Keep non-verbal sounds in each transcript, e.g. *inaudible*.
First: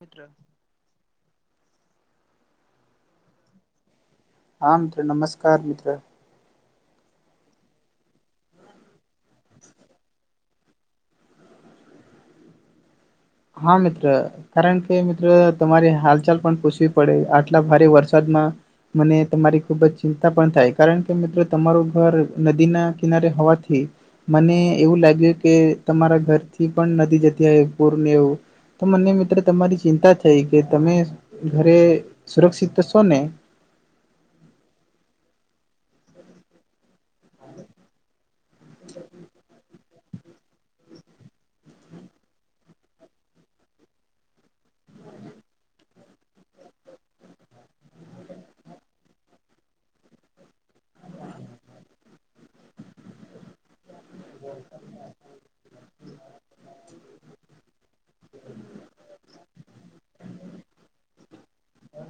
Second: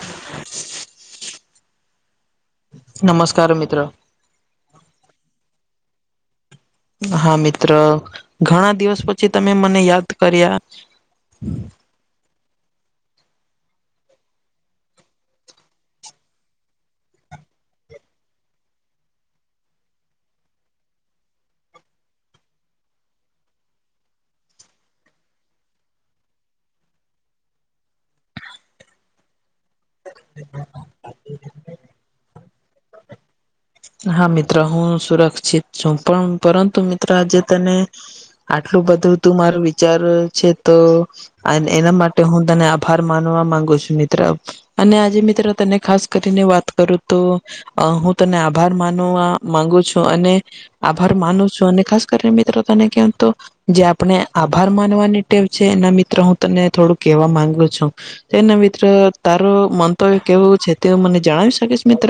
મિત્ર નમસ્કાર મિત્ર. હા મિત્ર નમસ્કાર મિત્ર. હા મિત્ર ઘણા દિવસ પછી તમે મને યાદ કર્યા. હા મિત્ર. કારણ કે મિત્રો તમારે હાલચાલ પણ પૂછવી પડે આટલા ભારે વરસાદમાં. મને તમારી ખુબ જ ચિંતા પણ થાય કારણ કે મિત્રો તમારું ઘર નદીના કિનારે હોવાથી. મને એવું લાગ્યું કે તમારા ઘરથી પણ નદી જતીર. એવું તો મને મિત્ર તમારી ચિંતા થઈ કે તમે. ઘરે સુરક્ષિત તો છો ને! હા મિત્રો હું સુરક્ષિત છું પણ પરંતુ મિત્ર આજે તને. આટલું બધું તું મારું વિચાર છે તો એના માટે હું તને આભાર માનવા માંગુ છું મિત્ર અને આજે મિત્રો તને ખાસ કરીને વાત કરું તો હું તને આ ભાર માનવા માંગુ છું અને આભાર માનું છું અને ખાસ કરીને મિત્રો તને કેમ તો જે આપણે આભાર માનવાની ટેવ છે એના મિત્ર હું તને થોડું કેહેવા માંગુ છું. એને મિત્ર તારો મંતવ્ય કેવું છે તે મને જણાવી શકીશ મિત્ર.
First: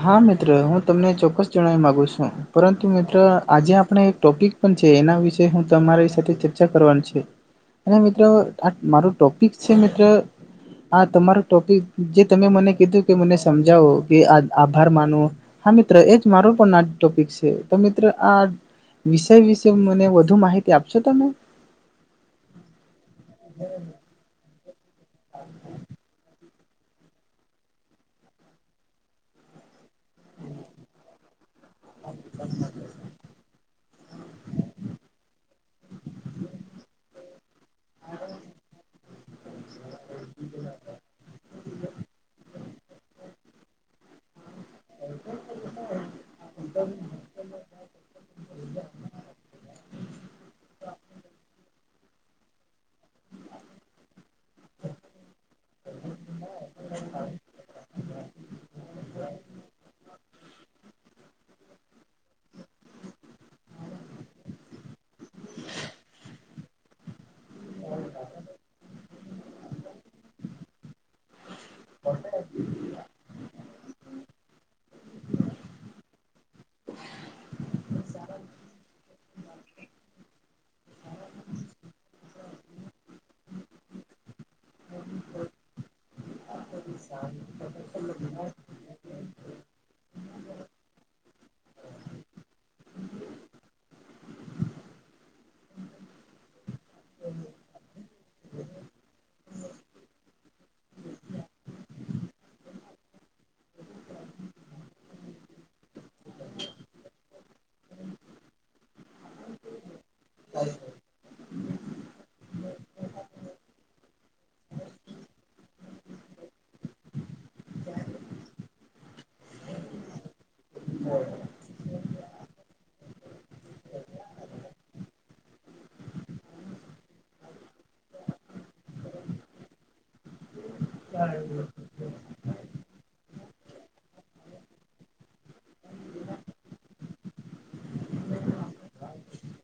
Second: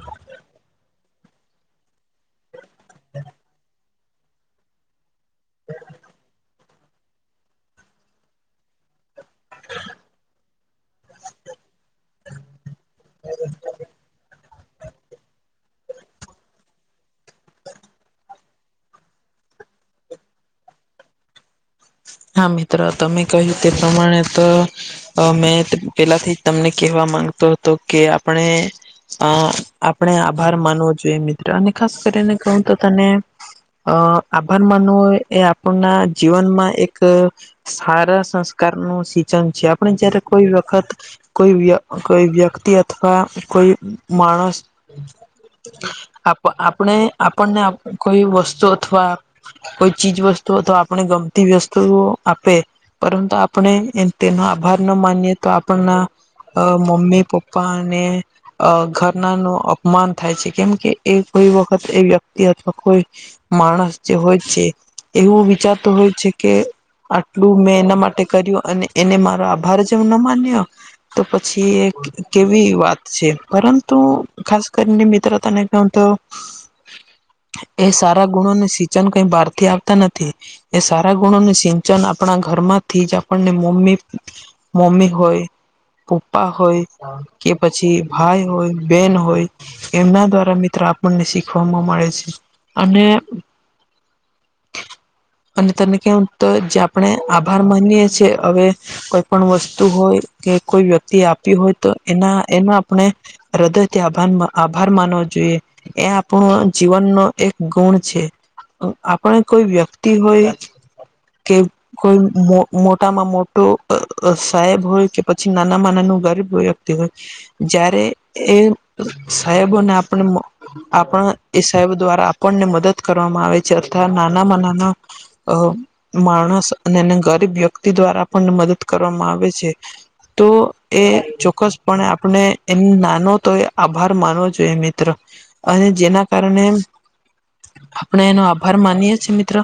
હા મિત્ર હું તમને ચોક્કસ જણાવવા માગુ છું પરંતુ મિત્ર આજે આપણે એક ટોપિક પણ છે એના વિશેે હું તમારી સાથે ચ વિચાર કરવાનું છે અને મિત્રો આ મારો ટોપિક છે મિત્ર આ તમારો ટોપિક જે તમે મને કીધું કે મને સમજાવો કે આ આભાર માનો હા મિત્ર એજ મારો પણ ટોપિક છે તો મિત્ર આ વિષય વિશે મને વધુ માહિતી આપશો તમે. હા મિત્ર તમે કહ્યું તે પ્રમાણે તો અ મેં પેલાથી તમને કહેવા માંગતો હતો કે આપણે અ આપણે આભાર માનવો જોઈએ મિત્ર અને ખાસ કરીને કહું તો તને અ આભાર માનવોય એ આપણના જીવનમાં એક એક સારા સંસ્કાર નું સિંચન છે આપણે જયારે કોઈ વખત કોઈ વ્ય કોઈ વ્યક્તિ અથવા કોઈ માણસ આપ આપણે આપ આપણને કોઈ વસ્તુ અથવા કોઈ ચીજ વસ્તુ અથવા આપણે ગમતી વસ્તુ તુઓ આપે પરંતુ આપણે તેનો આભાર ના માનીએ તો આપણના અ મમ્મી પપ્પા અને અ ઘરના નું અપમાન થાય છે કેમ કે એ કોઈ વખત એ વ્યક્તિ અથવા કોઈ માણસ જે હોય છે એવું વિચારતો હોય છે કે આટલું મેં એના માટે કર્યું અને એને મારો આભાર જ ન માન્યો તો પછી એક કેવી વાત છે પરંતુ ખાસ કરીને મિત્ર તને કહું તો એ સારા ગુણોને સિંચન કઈ બહાર થી આવતા નથી. એ સારા ગુણો નુ સિંચન આપણા ઘરમાંથી જ આપણને મમ્મીથી મમ્મી હોય પપ્પા હોય કે પછી ભાઈ હોય બેન હોય. એમના દ્વારા મિત્ર આપણને શીખવાવામાં મળે છે. અને અને તને કેવું તો જ્યા આપણે આભાર માનીએ છીએ હવે કોઈ પણ વસ્તુ હોય કે કોઈ વ્યક્તિ આપી હોય તો એના એમાં આપણે હૃદયથી આભાર આભાર માનવો જોઈએ. એ આપણો જીવનનો એક ગુણ છે આપણે કોઈ વ્યક્તિ હોય કે કોઈ મોટામાં મોટું સાહેબ હોય કે પછી નાનામાં નાનું ગરીબ વ્યક્તિ હોય જ્યારે એ સાહેબોને આપણે મો આપણા એ સાહેબ દ્વારા આપણને મદદ કરવામાં આવે છે અથવા નાનામાં નાના હઓ માણસ અને એને ગરીબ વ્યક્તિ દ્વારા પણ મદદ કરવામાં આવે છે તો એ ચોક્કસપણે આપણે એ નાનો તો એ આભાર માનવો જોઈએ મિત્રો અને જેના કારણે આપણે એનો આભાર માનીએ છીએ મિત્રો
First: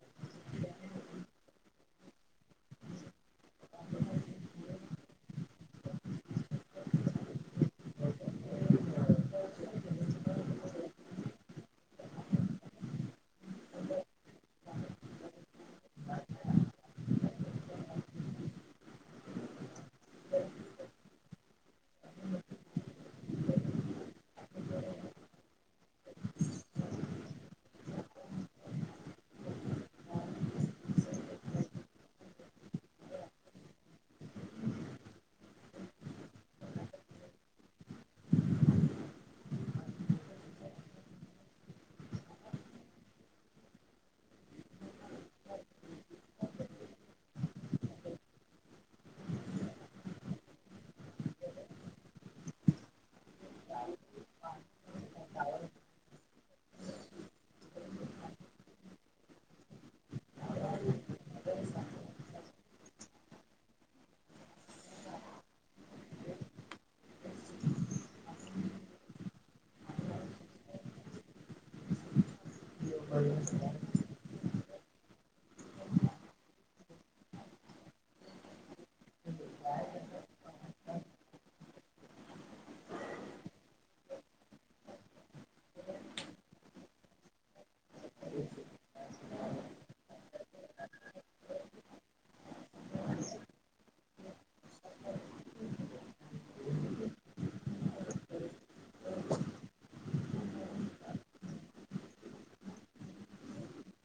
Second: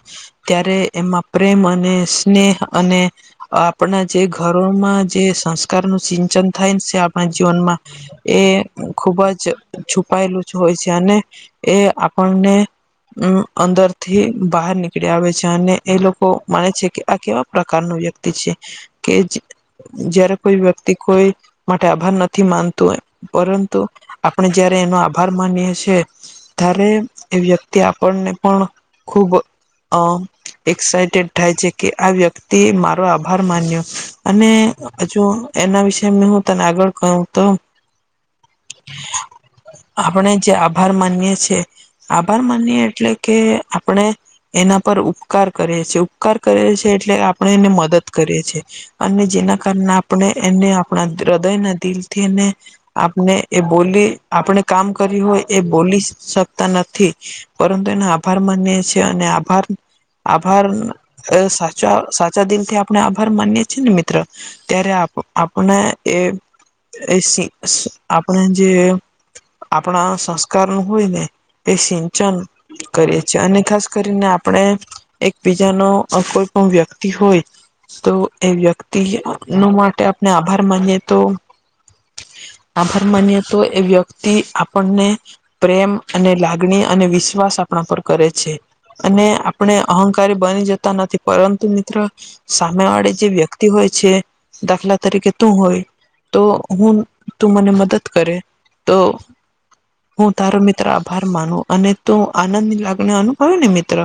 ત્યારે એમાં પ્રેમ અને સ્નેહ અને આપણા જે ઘરોમાં જે સંસ્કાર નું સિંચન થાય ને છે આપણા જીવનમાં એ ખુબ જ છુપાયેલું જ હોય છે અને એ આપણને અમ અંદર થી બહાર નીકળી આવે છે અને એ લોકો માને છે કે આ કેવા પ્રકાર નુ વ્યક્તિ છે કે જયારે કોઈ વ્યક્તિ કોઈ માટે આભાર નથી માનતું એમ પરંતુ આપણે જયારે એનો આભાર માનીએ છે. તારે એ વ્યક્તિ આપણને પણ ખૂબ અ એક્સાઈટેડ થાય છે કે આ વ્યક્તિ મારો આભાર માન્યો અને હજો એના વિશે મે હું તને આગળ કહું તો. *unintelligible* આપણે જે આભાર માનીએે છીએ. આભાર માનીએ એટલે કે આપણે એના પર ઉપકાર કરે છીએ ઉપકાર કરે છીએ એટલે આપણે એને મદદ કરીએ છીએ અને જેના કારણે આપણે એને આપણા હૃદયના દિલથી એને આપને એ બોલી આપણે કામ કર્યું હોય એ બોલી શક તા નથી પરંતુ એનો આભાર માનીએ છે અને આભાર આભાર અ સાચા સાચા દિલ થી આપણે આભાર માનીએ છીએ ને મિત્ર ત્યારે આપ આપણે એ આપણે જે. આપણા સંસ્કાર નું હોય ને એ સિંચન કરીએ છીએ અને ખાસ કરીને આપણે એકબીજા નો અ કોઈ પણ વ્યક્તિ હોય તો એ વ્યક્તિ એનું માટે આપણે આભાર માનીએે તો આભાર માનીએ તો એ વ્યક્તિ આપણને પ્રેમ અને લાગણી અને વિશ્વાસ આપણા પર કરે છે અને આપણે અહંકારી બની જતા નથી પરંતુ મિત્ર સામે વાળી જે વ્યક્તિ હોય છે. દાખલા તરીકે તું હોય તો હું તું મને મદદ કરે તો હું તારો મિત્ર આભાર માનું અને તું આનંદ ની લાગણી અનુભવે ને મિત્ર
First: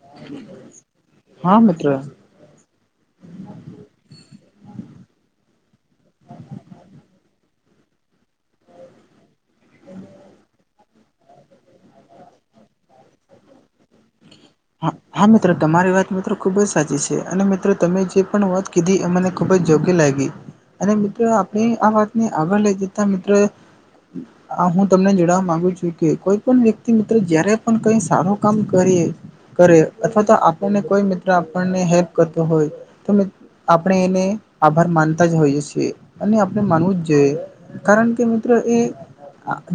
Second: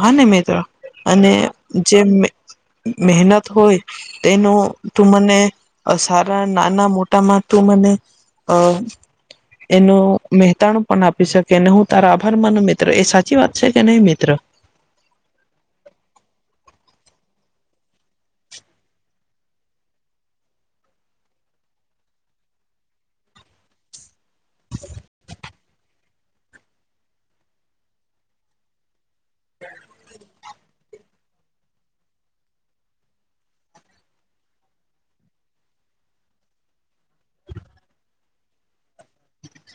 હા ને મિત્ર અને હા મિત્ર જે મે મહેનત હોય. તેનું તું મને અ સારા નાના મોટામાં તું મને અ. એનું મહેતાણું પણ આપી શકે અને હું તારા આભાર માનું મિત્ર એ સાચી વાત છે કે નહી મિત્ર હા હા મિત્ર તમારી વાત મિત્ર ખુબ જ સાચી છે અને મિત્ર તમે જે પણ વાત કીધી અમને ખુબ જ જોગ્ય લાગી અને મિત્ર આપણે આ વાતને આગળ લઈ જતા મિત્ર હા હું તમને જાડવા માંગુ છું. કે કોઈ પણ વ્યક્તિ મિત્ર જય્યારે પણ કઈ સારું કામ કરીયે કરે અથવા તો આપ અને કોઈ મિત્ર આપણને હેલ્પ કરતો હોય તો મિત્ર આપણે એને આભાર માનતા જ હોઈએ છીએ અને આપણે માનવું જ જોઈએ. કારણ કે મિત્ર એ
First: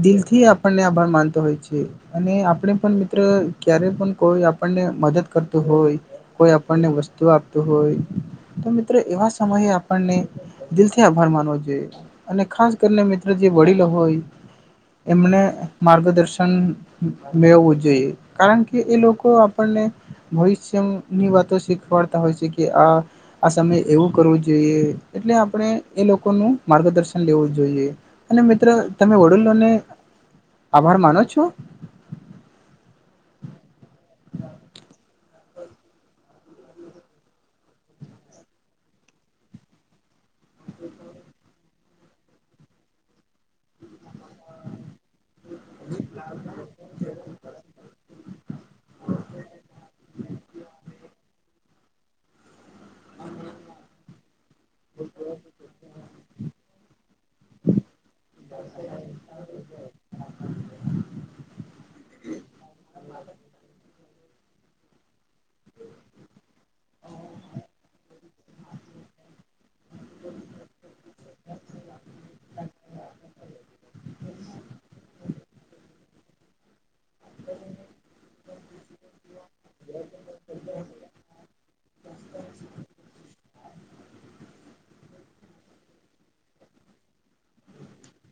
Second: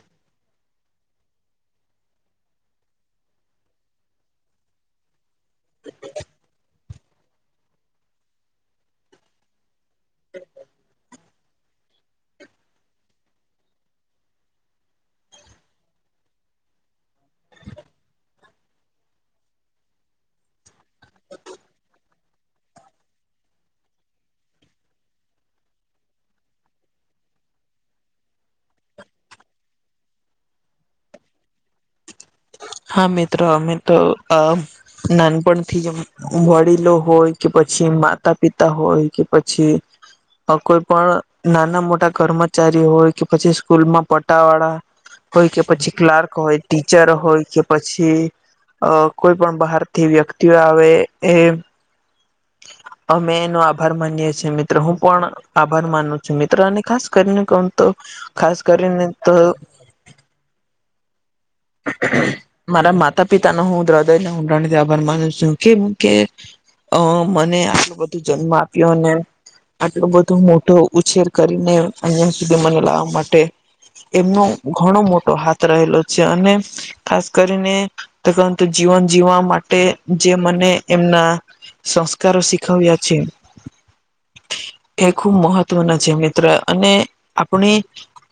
દિલથી આપણને આભાર માનતો હોય છે. અને આપણે પણ મિત્ર ક્યારે પણ કોઈ આપણને મદદ કરતું હોય કોઈ આપણને વસ્તુ આપતું હોય તો મિત્ર એવા સમયે આપણને દિલથી આભાર માનવો જોઈએ અને ખાસ કરીને મિત્ર જે વડીલો હોય એમને માર્ગદર્શન મેળવું જોઈએ કારણ કે એ લોકો આપણે ભવિષ્યની વાતો શીખવાડતા હોય છે કે આ આ સમયે એવું કરવું જોઈએ એટલે આપણે એ લોકોનું માર્ગદર્શન લેવું જોઈએ. અને મિત્ર તમે વડીલોને આભાર માનો છો. હા મિત્ર અમે તો અ. નાનપણથી જેમ વડીલો હોય કે પછી માતા પિતા હોય કે પછી *unintelligible* કોઈ પણ નાના મોટા કર્મચારી હોય કે પછી સ્કૂલમાં પણ પટા વાળા હોય કે પછી ક્લાર્ક હોય ટીચર હોય કે પછી ઈ અ કોઈ પણ બહારથી વ્યક્તિઓ આવે એ અમેં એનો આભાર માનીએ છીએ મિત્ર હું પણ આભાર માનુ છુ મિત્ર અને ખાસ કરીને કઉ તો ખાસ કરીને તો મારા માતા પિતાનો હું હદય થે ઉઊંડાણથી આભાર માનું છું કે હું કે અ મને આટલું બધો જન્મ આપ્યો અને આટલું બધો મોટો ઉછેર કરીને અહિયાં સુધી મને લાવવા માટે એમનો ઘણો મોટો હાથ રહેલો છે અને ખાસ કરીને *unintelligible* જીવન જીવવા માટે જે મને એમના સંસ્કાર શીખવયા છે. એ ખુબ મહત્વના છે મિત્ર. અને આપણે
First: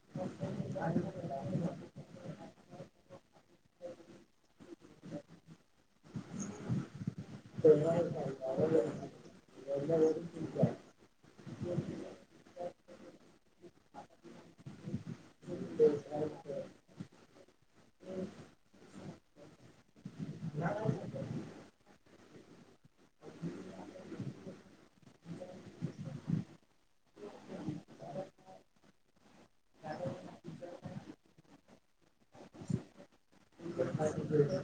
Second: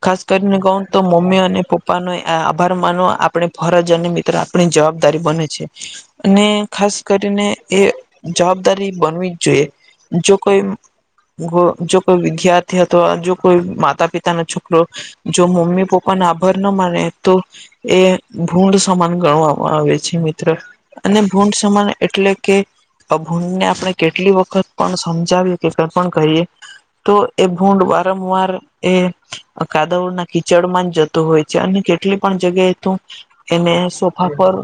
ખાસ કરીને કહ તો મમ્મી અને પપ્પાના આ આભાર માનો આપણે ફરજ અને મિત્ર આપણી જવાબદારી બને છે અને ખાસ કરીને એ જવાબદારી બનવી જ જોઈએ જો કોઈ જો કોઈ વિદ્યાર્થી હતો જો કોઈ માતા પિતાનો છોકરો જો મમ્મી પપ્પા આભાર ના માને તો એ ભૂડં સમાન ગણવા આવે છે. અને ભૂડં સમાન એટલે કે આ ભૂડને આપણે કેટલી વખત પણ સમજાવીએ કઈ પણ કરીએ તો એ ભૂડં વારંવાર એ કાદવના કીચડમાં જ જતો હોય છે અને કેટલી પણ જગ્યા તો એને સોફા પર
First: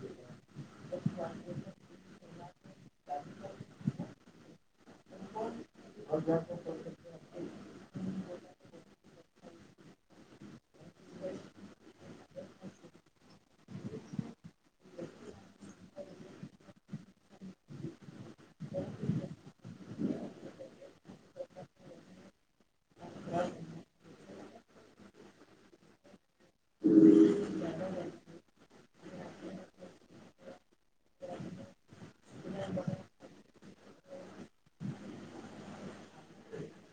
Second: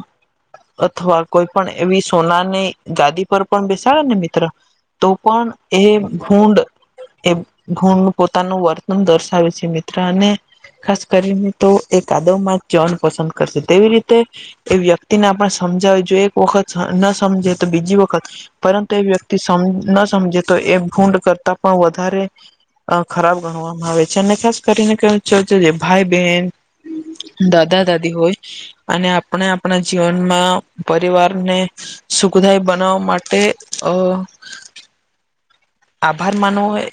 અથવા કોઈ પણ એવી સોનાની ગાદી પર પણ બેસાડે ને મિત્ર તો પણ એ ભૂડં એ ભૂડં પોતાનું વર્તન દર્શાવે છે મિત્ર અને ખાસ કરીને તો એ કાદવ માં જવાનું પસંદ કરશે તેવી રીતે એ વ્યક્તિને આપણે સમજાવી જો એક વખત ન સમજે તો બીજી વખત પરંતુ એ વ્યક્તિ ન સમજે તો એ ભૂંડ કરતા પણ વધારે અ ખરાબ ગણવામાં આવે છે અને ખાસ કરીને *unintelligible* ભાઈ બહેન દાદા, દાદી હોય અને આપણે આપણા જીવનમાં પરિવારને સુખદાયી બનાવવા માટે અ આભાર માનવોય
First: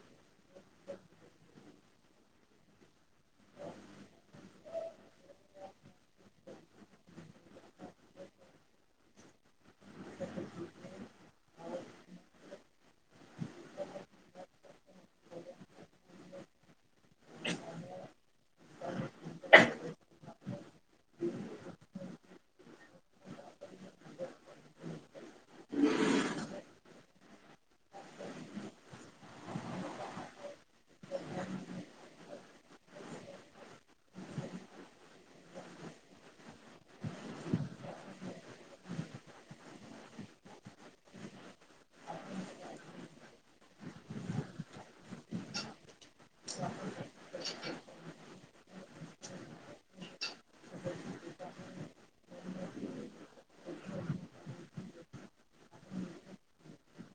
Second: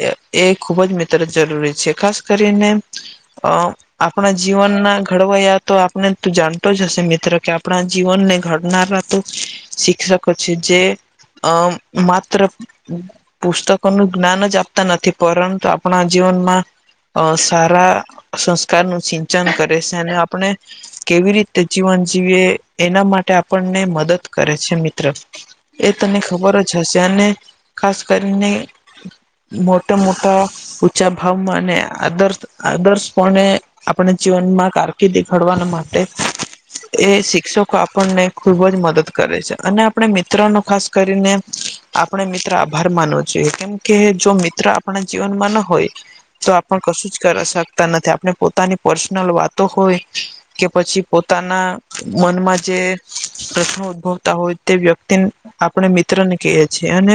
એ ખૂબ જ મિત્ર જરૂરી છે ખાસ કરીને અ આપણા જીવનના ઘડવાયા તો આપણે ત જાણતો જ હશે મિત્ર કે આપણા જીવનને ઘડનારા ત શિક્ષક પછી જે અ માત્ર પુસ્તકોનું જ્ઞાન જ આપતા નથી પરંતુ આપણા જીવનમાં અ સારા સંસ્કારનું સિંચન કરે છે અને આપણે કેવી રીતે જીવન જીવીએ એના માટે આપણને મદદ કરે છે મિત્ર. એ તને ખબર જ હશે અને ખાસ કરીને મોટા મોટા ઊંચા ભાવમાં અને આદર્શ, આદર્શ પણે આપને જીવન માં કારકિર્દી ઘડવાના માટે એ શિક્ષકો આપણને ખુબ જ મદદ કરે છે અને આપણે મિત્રનો ખાસ કરીને આપણે મિત્ર આભાર માનવો જોઈએ કેમ કે જો મિત્ર આપણા જીવનમાં ના હોય તો આપણ કશું જ કરી શકતા નથી આપણે પોતાની પર્સનલ વાતો હોય કે પછી પોતાના મનમાં જે પ્રશ્નો ઉદભવતા હોય તે વ્યક્તિને આપણે મિત્રને કહીએ છીએ અને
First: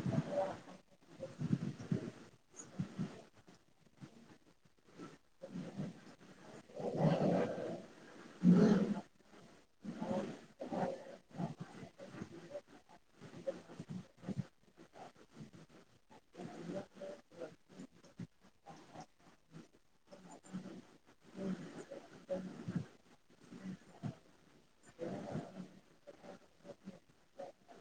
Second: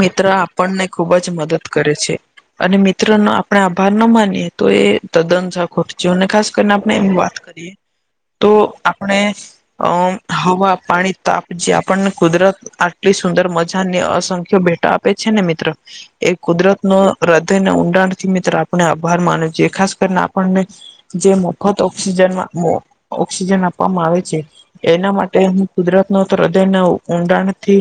મિત્ર આપણને ખુબ જ મદદ કરે છે. અને મિત્રનો આપણે આભાર ના માનીએ તો એ તદ્દન સાવ ખોટું છે, અને ખાસ કરીને આપણે એમ વાત કરીએ તો આપણે અ હવા, પાણી, તાપ જે આપણ કુદરત આટલી સુંદર મજાને અસંખ્ય ભેટા આપે છે ને મિત્ર. એ કુદરત ન હૃદયને ઊંડાણથી મિત્ર આપણે આભાર માનો છે ખાસ કરીને આપણને જે મફત ઓક્સિજન ઓક્સિજન આપવામાં આવે છે. એના માટે હું કુદરતનો હ્રદયના ઊંડાણથી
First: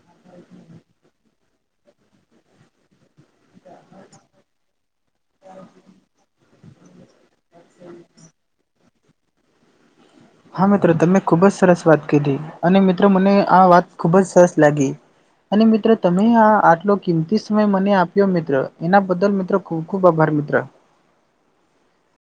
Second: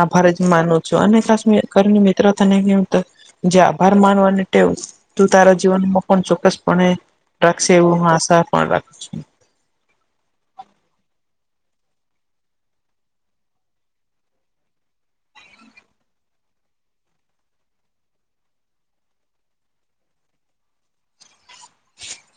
આભારે જ માનું છું અને ખાસ કરીને મિત્રને કે જે આભાર માનવાની ટેવ તું તારા જીવનમાં પણ ચોક્કસ પણ રાખશે એવું હું આશા પણ રાખ હા મિત્રો તમે ખૂબ જ સરસ વાત કીધી અને મિત્રો મને આ વાત ખુબ જ સરસ લાગી. અને મિત્રો તમે આ આટલો કિંમતી સમય મને આપ્યો મિત્ર એના બદલ મિત્રો ખૂબ ખૂબ આભાર મિત્ર.